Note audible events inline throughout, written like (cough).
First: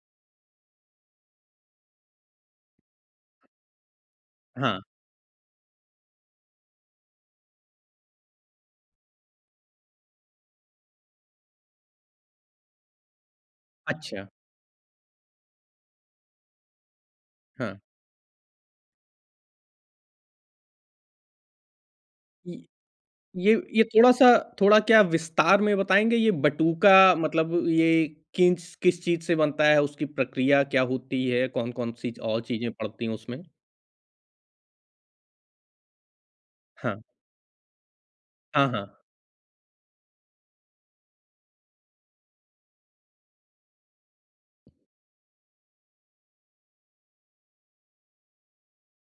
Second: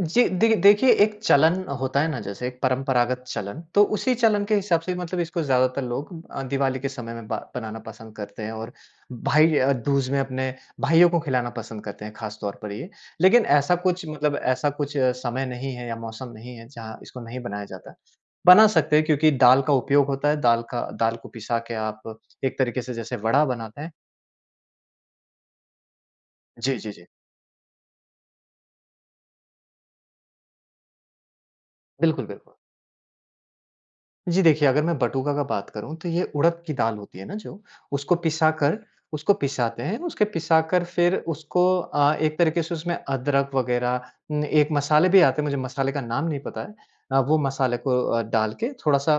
जी, देखि देखिए एक चलन होता है ना जैसे एक परंपरागत चलन, तो उसी चलन के हिसाब हाँ। से मतलब इसको ज़्यादातर लोग अ, दिवाली के समय में ब बनाना पसंद करते हैं और भाई य दूज में अपने भाइयों को खिलाना पसंद करते हैं खासतौर पर ये। लेकिन ऐसा कुछ अच्छा। मतलब ऐसा कुछ समय नहीं है या मौसम नहीं है, जहाँ इसको नहीं बनाया हाँ। जाता। बना सकते हैं क्योंकि दाल का उपयोग होता है दाल का दाल को पिसा के आप एक ये तरीके से जैसे वड़ा ये बनाते ये हैं। थोड़ा-सा थोड़ा क्या विस्तार में बताएँगे, ये जी, जी, जी। बटूका मतलब ये किस-किस चीज़ से बनता है, उसकी प्रक्रिया क्या होती है? कौन-कौन सी बिल्कुल, और बिल्कुल। चीज़ें पड़ती हैं उसमें? जी, देखिए, अगर मैं बटूका का बात करूँ तो ये उड़द की दाल हाँ। होती है ना जो, उसको हाँ, पिसाकर हाँ। उसको पिसाते हैं। उसके पिसाकर फिर उसको अ, एक तरीके से उसमें अदरक वगैरह उम, एक मसाले भी आते हैं, मुझे मसाले का नाम नहीं पता है। अ, वो मसाले को अ, डाल के थोड़ा-सा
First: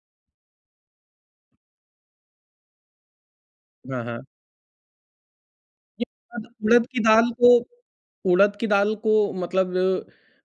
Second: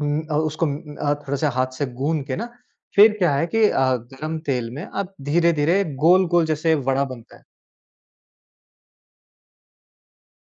उम अ, उसको म अ, थोड़ा-सा हाथ से गूँध के ना, फिर क्या है कि अ, हाँ, हाँ। गरम तेल में अब धीरे-धीरे ये अद गोल-गोल जैसे उड़द की वड़ा दाल बनता है। को, उड़द की दाल को मतलब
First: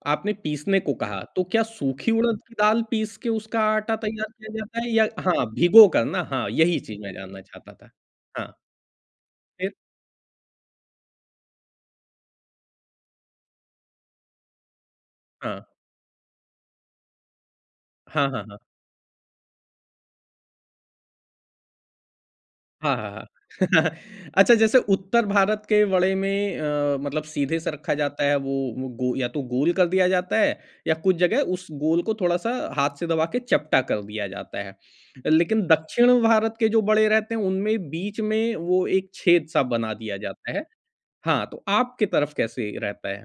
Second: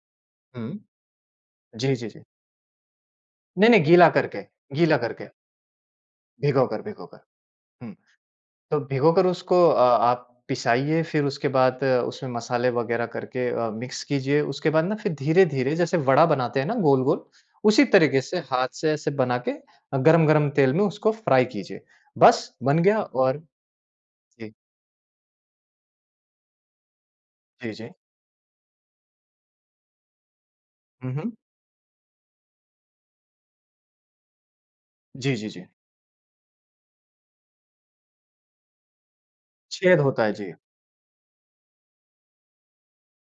आपने हुँ। पीसने को कहा तो क्या जी, जी, सूखी जी। उड़द की दाल पीस के उसका नहीं-नहीं आटा गीला तैयार करके, किया जाता है? गीला या करके। हाँ, भिगो कर ना। हाँ, भिगो यही कर, चीज़ भिगो मैं कर। जानना चाहता था। हुँ। हाँ। तो भिगोकर उसको फिर? अ, आप पिसाइए फिर उसके बाद उसमें मसाले वगैरह करके अ, मिक्स कीजिए। उसके बाद ना फिर हाँ। धीरे-धीरे जैसे वड़ा बनाते हैं ना गोल-गोल, उसी तरीके हाँ, से हाँ, हाँ। हाथ से एसे बना के अ, गरम-गरम तेल में उसको फ्राई कीजिए। बस बन हाँ, गया हाँ, हाँ। और (chuckles) जी। अच्छा, जैसे उत्तर भारत के वड़े में अ, मतलब सीधे से जी, जी। रखा जाता है वो गो या तो गोल कर दिया जाता है, या कुछ उहुँ। जगह उस गोल को थोड़ा-सा हाथ से दबा के चपटा कर दिया जाता है। जी, जी, लेकिन जी। दक्षिण भारत के जो वड़े रहते हैं, उनमें बीच में वो एक छेद-सा बना छेद दिया होता है, जी। जाता है। हाँ, तो आपकी तरफ कैसे रहता है?